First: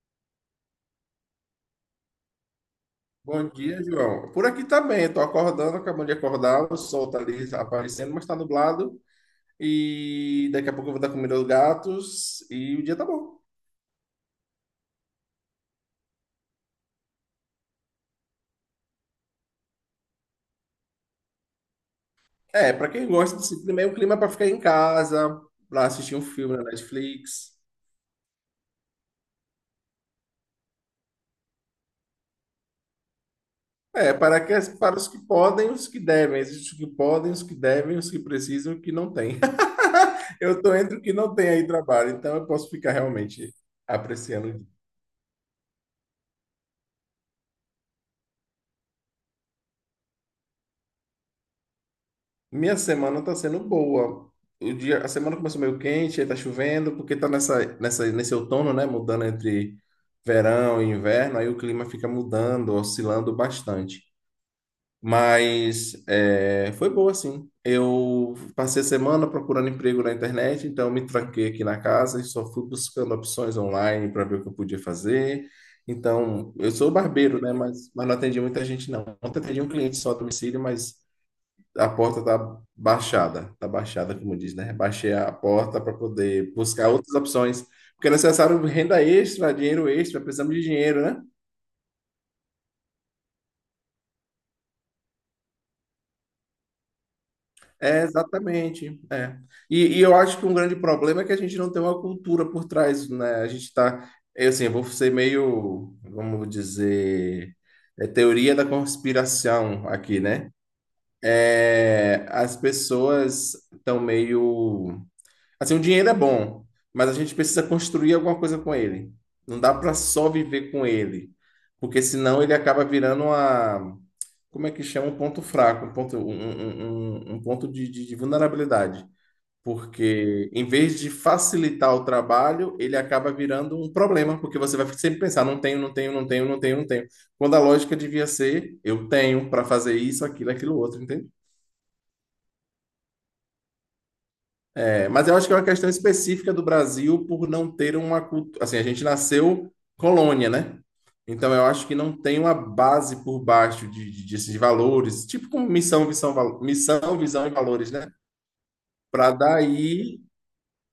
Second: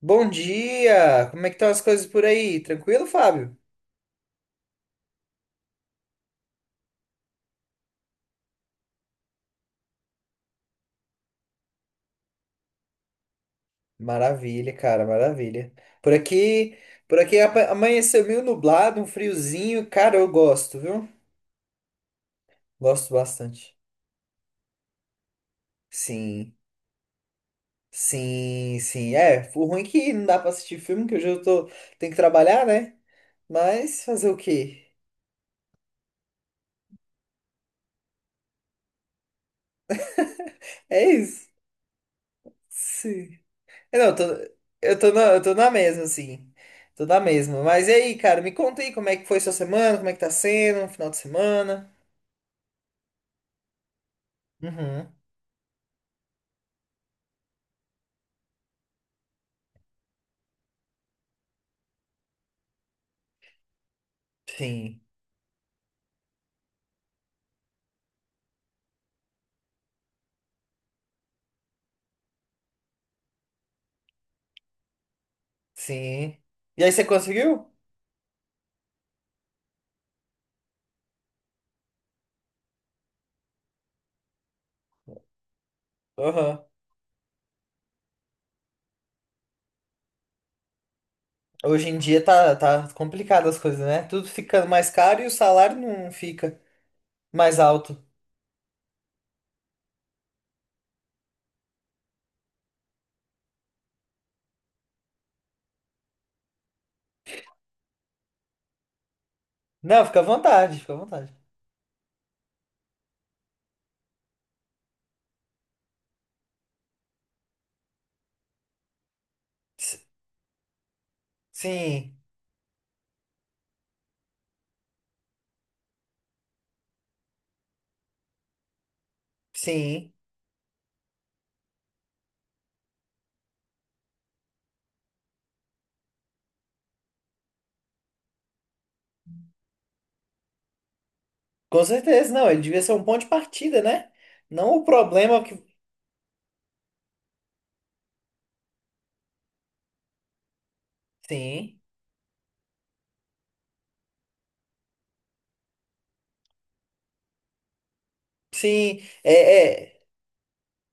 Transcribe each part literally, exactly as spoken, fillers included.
Bom dia! Como é que estão as coisas por aí? Tranquilo, Bom Fábio? dia, João. Por aqui tá bem, estou acordando, acabando de acordar, o sol tá ali aparecendo, mas tá nublado. E daqui a pouco eu vou dar comida aos gatos e o dia tá bom. Maravilha, cara, maravilha. Por aqui, por aqui apa- Amanheceu meio nublado, um friozinho. Cara, eu gosto, viu? É, para quem Gosto gosta desse bastante. clima, é um clima para ficar em casa, para assistir um Sim, filme na Netflix. sim, sim. É, o ruim é que não dá pra assistir filme, que hoje eu tô, tenho que trabalhar, né? Mas É, fazer o para, que, quê? Para os que podem, os que devem. Existem os que podem, os que devem, os que precisam, e os que não têm. Eu tô entre o É que não isso. tem aí trabalho, então eu posso ficar Sim. realmente É, Não, eu tô, apreciando. eu tô na, eu tô na mesma, assim. Tô na mesma. Mas e aí, cara, me conta aí como é que foi sua semana, como é que tá sendo, um final de semana. Minha semana tá sendo boa. O dia, a Uhum. semana começou meio quente, aí tá chovendo, porque tá nessa, nessa, nesse outono, né? Mudando entre verão e inverno, aí o clima fica mudando, oscilando bastante. Sim, Mas é, foi boa, sim. Eu passei a semana procurando emprego na internet, então eu me tranquei aqui na casa e só fui buscando opções online para ver o que eu podia fazer. sim. Então, eu E aí sou você barbeiro, né? conseguiu? Mas, mas não atendi muita gente, não. Ontem atendi um cliente só a domicílio, mas. A porta tá baixada, tá baixada, como diz, né? Baixei a porta para poder Aham. buscar outras opções, porque é necessário renda extra, dinheiro extra, precisamos de dinheiro, né? Hoje em dia tá, tá complicado as coisas, né? Tudo fica mais caro e o salário não fica mais alto. É, exatamente. É. E, e eu acho que um grande problema é que a gente não tem uma cultura por trás, né? A gente está, eu, assim, eu vou ser meio, vamos dizer, é, teoria da conspiração Não, fica aqui, à né? vontade, fica à vontade. É, as pessoas estão meio. Assim, o dinheiro é bom, mas a gente precisa construir alguma coisa com ele. Não dá para S- só viver com ele, porque Sim, senão ele acaba virando uma, como é que chama? Um ponto fraco, um ponto, um, um- um- um um ponto de, de- de vulnerabilidade. sim. Porque em vez de facilitar o trabalho, ele acaba virando um problema, porque você vai sempre pensar, não tenho, não tenho, não tenho, não tenho, não tenho. Quando a lógica devia ser, eu tenho para fazer isso, aquilo, aquilo, outro, entende? Com certeza. Não, ele devia ser um ponto de partida, né? Não o É, mas eu problema acho que é que. uma questão específica do Brasil por não ter uma cultura. Assim, a gente nasceu colônia, né? Então eu Sim, acho que não tem uma base por baixo de, de, de, valores, tipo como missão, visão, val- missão, visão e valores, né? sim. Para É, é... daí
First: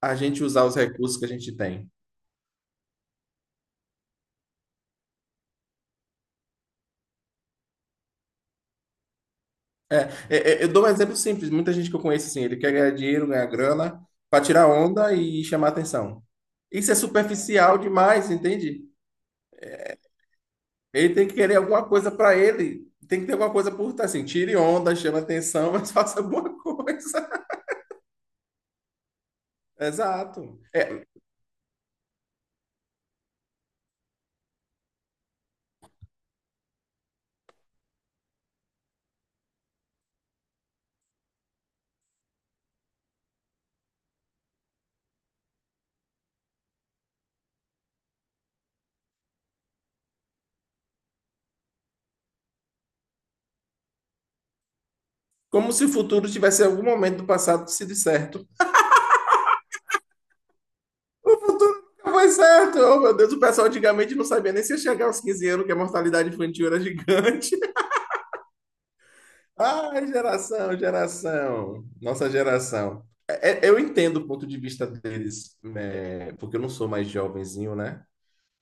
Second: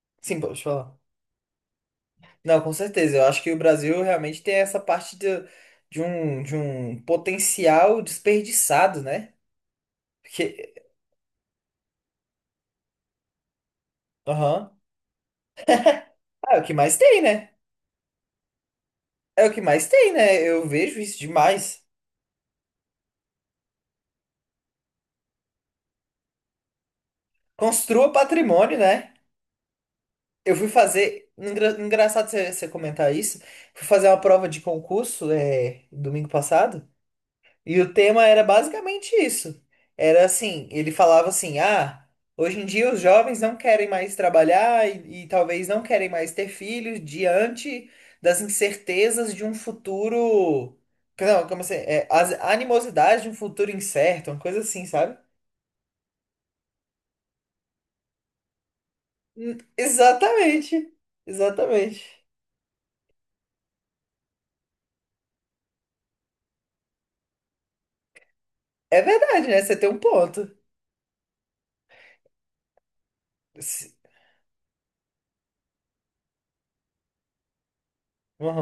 a Sim, gente pô, deixa eu usar os falar. recursos que a gente tem. Não, com certeza. Eu acho que o Brasil realmente tem essa parte de, de um, de um potencial desperdiçado, né? É, é, eu Porque dou um exemplo simples. Muita gente que eu conheço assim, ele quer ganhar dinheiro, ganhar grana, para tirar aham. onda e chamar atenção. Ah, é o que Isso é mais tem, né? superficial demais, entende? É o que mais tem, né? Eu vejo Ele isso tem que querer demais. alguma coisa para ele. Tem que ter alguma coisa por tá assim, tire onda, chame atenção, mas faça alguma coisa. Construa patrimônio, né? Eu Exato. fui É fazer. Engra- Engraçado você você comentar isso. Fui fazer uma prova de concurso é, domingo passado. E o tema era basicamente isso. Era assim, ele falava assim: "Ah, hoje em dia os jovens não querem mais trabalhar e, e talvez não querem mais ter filhos diante das incertezas de um futuro, não, como assim, é, as animosidades de um futuro incerto, uma coisa assim, sabe? como se o futuro tivesse algum momento do passado sido certo. Hum, Exatamente. O futuro nunca Exatamente. foi certo. Oh, meu Deus, o pessoal antigamente não sabia nem se ia chegar aos quinze anos, que a mortalidade infantil era gigante. É verdade, né? Você tem um Ai, ponto. geração, geração. Nossa geração. É, é, eu Se- entendo o ponto de vista deles, né, porque eu não sou mais jovenzinho, né?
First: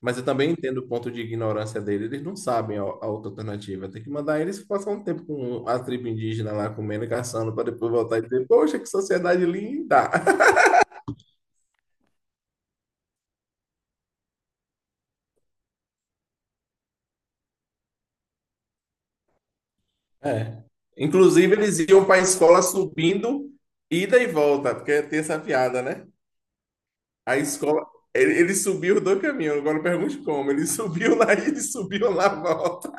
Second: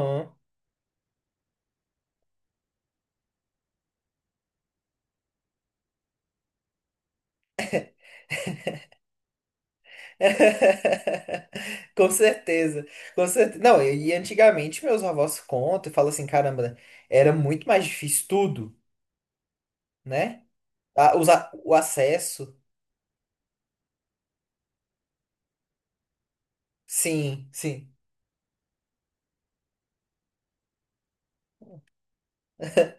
Mas eu também entendo o ponto de ignorância dele. Eles não sabem a, a outra alternativa. Tem que mandar eles passar um tempo com a tribo indígena lá comendo e caçando para depois voltar e dizer: poxa, que sociedade linda! Com certeza, com certeza. Não, e e antigamente meus avós contam e falam assim, caramba, era muito mais difícil tudo, né? É. A- os a- Inclusive, O eles iam para a acesso, escola subindo, ida e volta, porque tem essa piada, né? A sim, escola. sim. Ele, ele subiu os dois caminhos, agora pergunte como. Ele subiu na ida e subiu na volta.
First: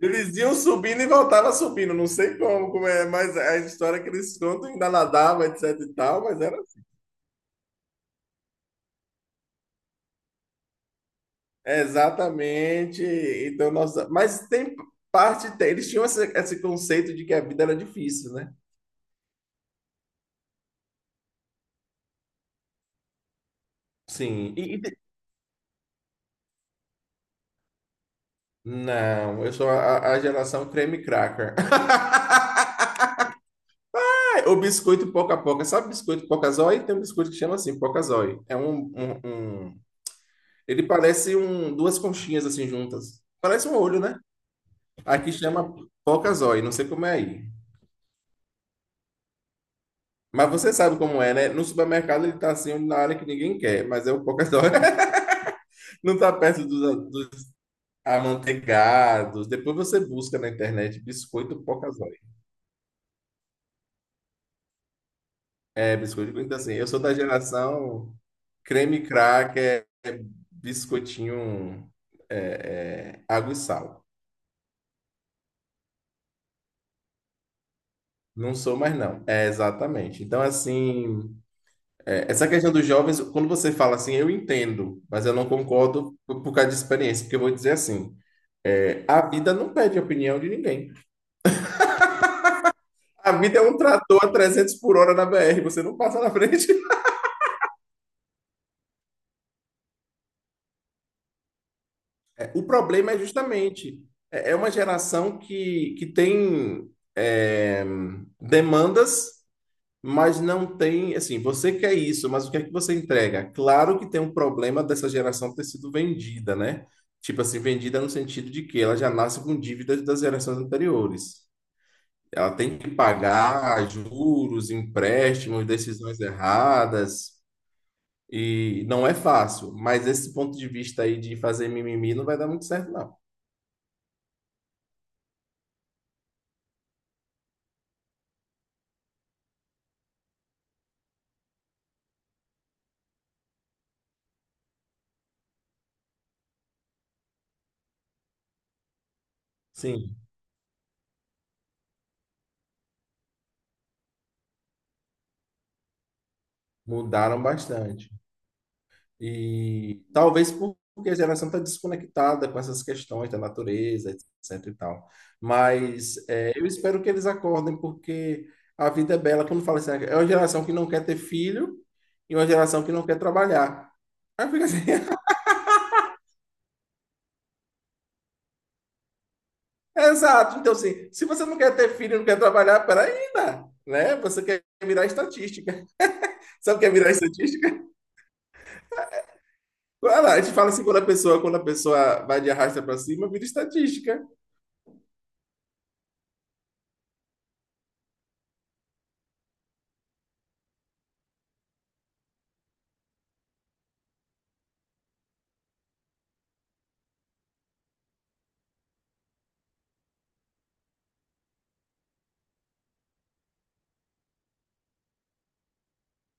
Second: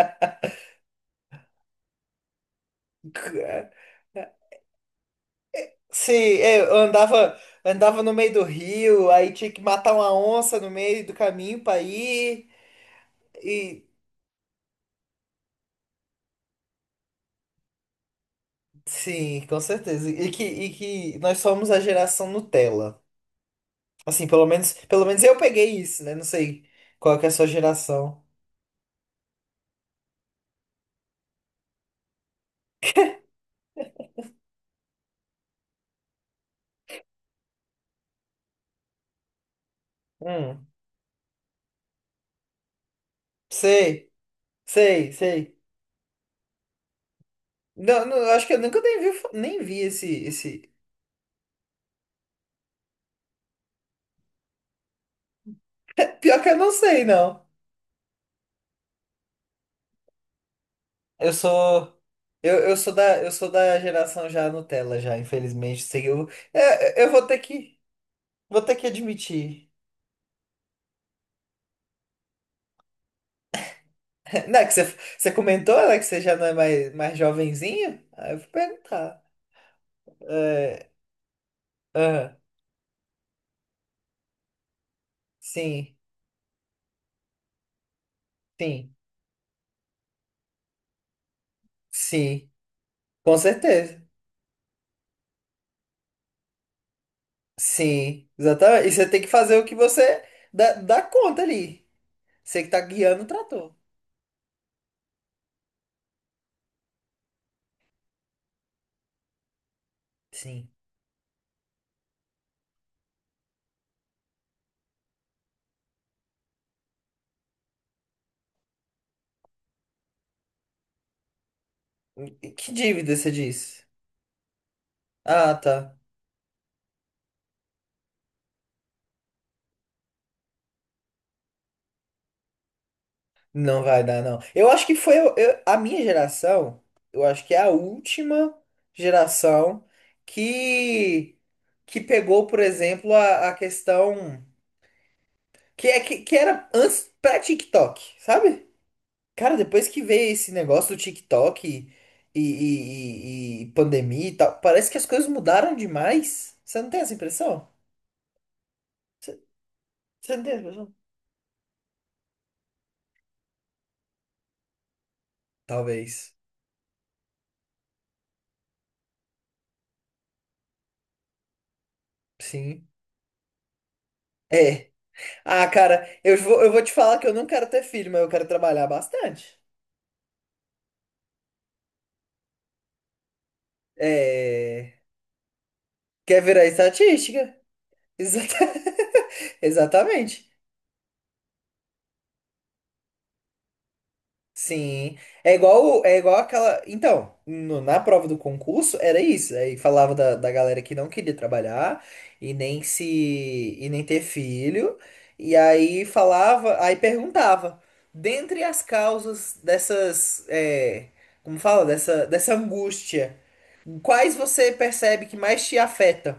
Eles iam subindo e voltavam subindo, não sei como, como é, mas é a C- história que eles contam ainda nadava, etc e Sim, tal, mas era. é, eu andava, andava no meio do rio, aí tinha que matar uma onça no meio do caminho pra ir. Exatamente. Então, E nossa, mas tem parte, tem- eles tinham esse, esse conceito de que a vida era difícil, né? sim, com certeza. E que, e que nós somos a geração Nutella. Assim, pelo Sim. menos, E- e te- pelo menos eu peguei isso, né? Não sei qual que é a sua geração. não, eu sou a, a geração creme cracker. O biscoito poca poca, sabe biscoito poca zói? Tem um biscoito que chama assim, poca zói. É um, um, um- Hum, ele parece um duas conchinhas assim juntas. Parece um olho, sei, né? sei, Aqui sei. chama poca zói, não sei como é aí. Não, não, eu acho que eu nunca nem vi, nem vi esse, Mas esse. você sabe como é, né? No supermercado ele tá assim na área que ninguém quer, mas é o poca zói. Não está Pior que eu perto não sei, dos, não. dos amanteigados. Depois você busca na internet Eu biscoito sou, pocazói. eu, eu sou da, eu sou da geração já Nutella, já, infelizmente. É, Sei, que eu, biscoito então, assim. Eu sou é, eu da vou ter que, geração vou ter que creme admitir. cracker, biscoitinho, é, é, água e sal. Não, é que você, você comentou, né, que você já não é mais, mais jovenzinho? Aí eu vou Não sou mais, perguntar. não. É, exatamente. Então, É, assim, é, aham, essa questão dos jovens, quando você fala assim, eu entendo, mas eu não sim, concordo por, por causa de experiência, porque eu vou dizer assim, sim, é, a vida não pede opinião de ninguém. sim, A com vida é um certeza. trator a trezentos por hora na B R, você não passa na frente. Sim, exatamente. E você tem que fazer o que você dá, dá conta ali. O Você que tá problema é guiando o trator. justamente, é é uma geração que, que tem é, demandas, mas Sim. não tem, assim, você quer isso, mas o que é que você entrega? Claro que tem um problema dessa geração ter sido vendida, né? Tipo assim, vendida no sentido de que ela já nasce com dívidas das gerações anteriores. E Ela que tem que dívida você disse? pagar juros, Ah, empréstimos, tá. decisões erradas, e não é fácil, mas esse ponto de vista aí de fazer mimimi não vai dar muito certo, não. Não vai dar, não. Eu acho que foi eu- eu- A minha geração, eu acho que é a última geração que, que pegou, por exemplo, a, a questão que, é, que, que era antes pré-TikTok, sabe? Cara, depois que Sim. veio esse negócio do TikTok e, e, e- e pandemia e tal, parece que as coisas mudaram demais. Você não tem essa Mudaram impressão? bastante. Você, E você não talvez tem essa impressão? porque a geração está desconectada com essas questões da natureza, etc e tal. Mas Talvez. é, eu espero que eles acordem, porque a vida é bela. Quando fala assim, "Ah, é uma geração que não quer ter filho e uma geração Sim. que não quer trabalhar." Aí fica assim, É. Ah, cara, eu vou, eu vou te falar que eu não quero ter filho, mas eu quero trabalhar bastante. exato. Então, assim, se você não quer ter filho e não quer trabalhar, peraí, né? Né? Você quer É. virar estatística. Quer virar Sabe o que é virar estatística? estatística? Exata- Olha lá, a Exatamente. gente fala assim, quando a pessoa, quando a pessoa vai de arrasta para cima, vira estatística. Sim, é igual, é igual aquela. Então, no- na prova do concurso era isso. Aí falava da, da galera que não queria trabalhar e nem se e nem ter filho. E aí falava, aí perguntava, dentre as causas dessas, é, como fala, dessa, dessa angústia, quais você percebe que mais te afeta?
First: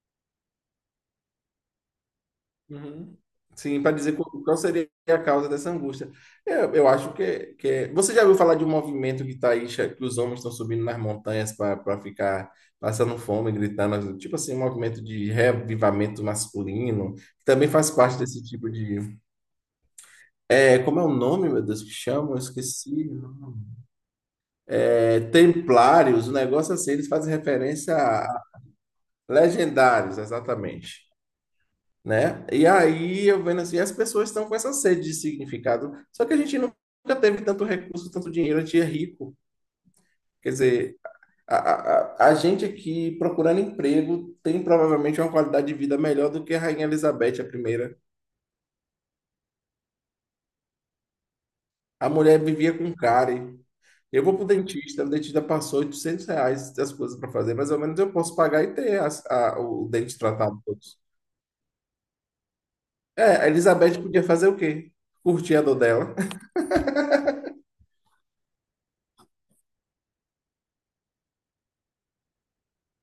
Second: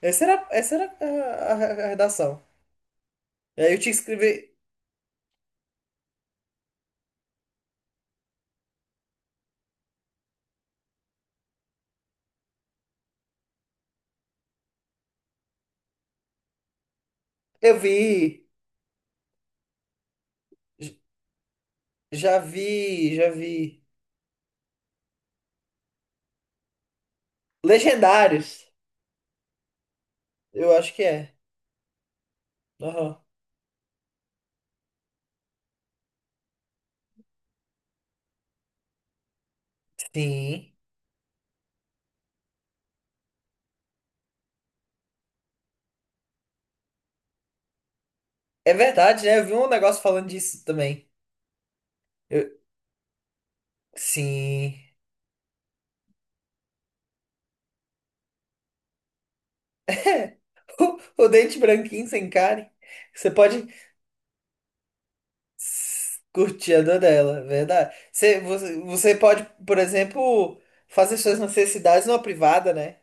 Essa era, essa era a, a- a redação. Uhum. E aí eu Sim, tinha para que dizer qual escrever. qual seria a causa dessa angústia. Eu, eu acho que, é- que é- você já ouviu falar de um movimento que tá aí, che- que os homens estão subindo nas montanhas para ficar passando fome, gritando, tipo assim, um movimento de reavivamento masculino, que também Eu faz parte desse vi, tipo de. É, j- como é o nome, meu Deus, que chamam? já Eu esqueci. vi, já vi. É, templários, o negócio assim, eles fazem referência. Legendários, Legendários, eu acho que exatamente. é. Né? E Aham. aí eu vendo assim, as pessoas estão com essa sede de significado, só que a gente nunca teve tanto recurso, tanto dinheiro, a gente é rico. Quer Sim. dizer, a, a, a gente aqui procurando emprego tem provavelmente uma qualidade de vida melhor do que a Rainha Elizabeth, a primeira. É verdade, né? Eu vi um negócio falando disso também. A mulher Eu- vivia com cárie. Eu vou pro Sim. dentista, o dentista passou oitocentos reais das coisas para fazer, mais ou menos eu posso pagar e ter as- a- o dente tratado todos. O dente branquinho sem cárie. Você É, a pode Elizabeth podia fazer o quê? Curtir a dor dela. s- curtir a dor dela, é verdade. Você, você, você pode, por exemplo, fazer suas necessidades numa privada, né?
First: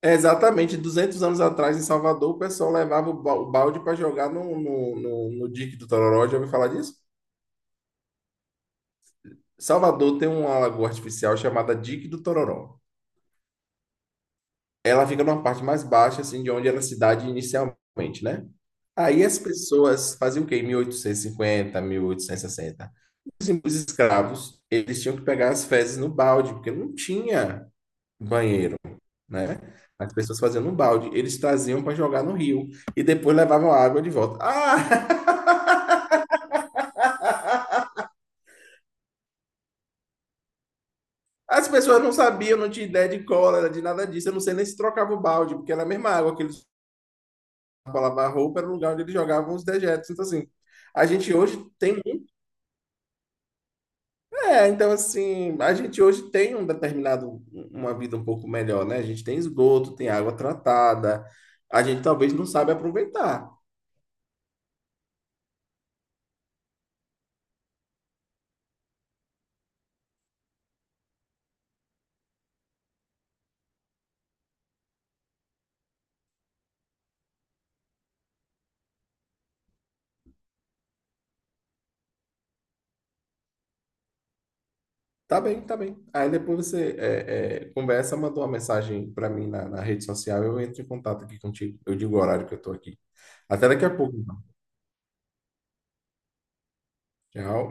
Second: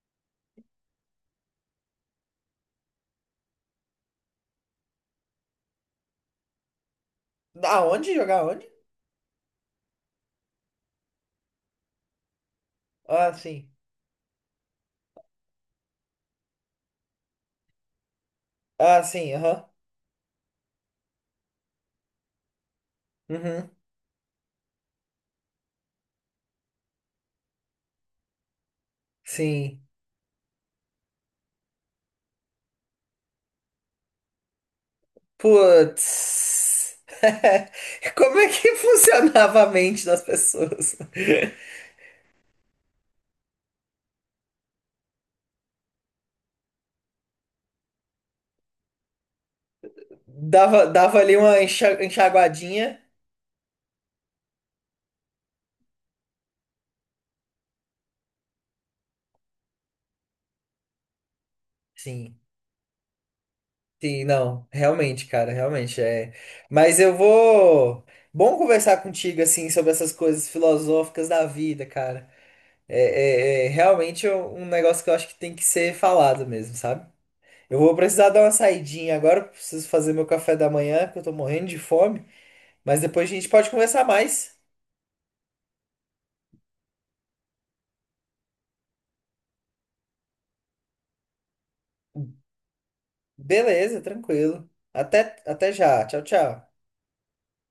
É, exatamente, duzentos anos atrás em Salvador, o pessoal levava o ba- o balde para jogar no, no, no, no Dique do Tororó. Já ouviu falar disso? Aonde? Jogar onde? Salvador tem uma lagoa artificial chamada Dique do Tororó. Ah, sim. Ela fica numa parte mais baixa, assim, de onde era a cidade inicialmente, né? Ah, Aí sim, as aham. pessoas faziam o quê? Em mil oitocentos e cinquenta, mil oitocentos e sessenta, Uhum. escravos, eles tinham que pegar as fezes no balde, porque não tinha banheiro, né? Sim. As pessoas faziam no balde, eles traziam para jogar no rio e depois levavam a água de volta. Ah! Putz. Como é que funcionava a mente das pessoas? As pessoas não sabiam, não tinha ideia de cólera, de nada disso. Eu não sei nem se trocava o balde, porque era a mesma água que eles lavavam a roupa, era o lugar onde eles jogavam os dejetos. Então, assim, Dava, a dava gente ali uma hoje enxa- tem. Um, enxaguadinha. é, então, assim, a gente hoje tem um determinado. Uma vida um pouco melhor, né? A gente tem esgoto, tem água tratada. A gente talvez Sim, não sabe aproveitar. sim, não, realmente, cara, realmente é. Mas eu vou. Bom conversar contigo, assim, sobre essas coisas filosóficas da vida, cara. É, é, é realmente é um negócio que eu acho que tem que ser falado mesmo, sabe? Eu vou precisar dar uma saidinha agora, eu preciso fazer meu café da manhã, que eu tô morrendo de fome. Mas depois a gente pode conversar mais. Tá bem, tá bem. Aí depois você é, é, conversa, mandou uma mensagem para mim na, na rede social, eu entro em contato aqui contigo. Eu digo o horário que eu tô aqui. Até daqui a Beleza, pouco, então. tranquilo. Até, até já. Tchau, tchau. Tchau.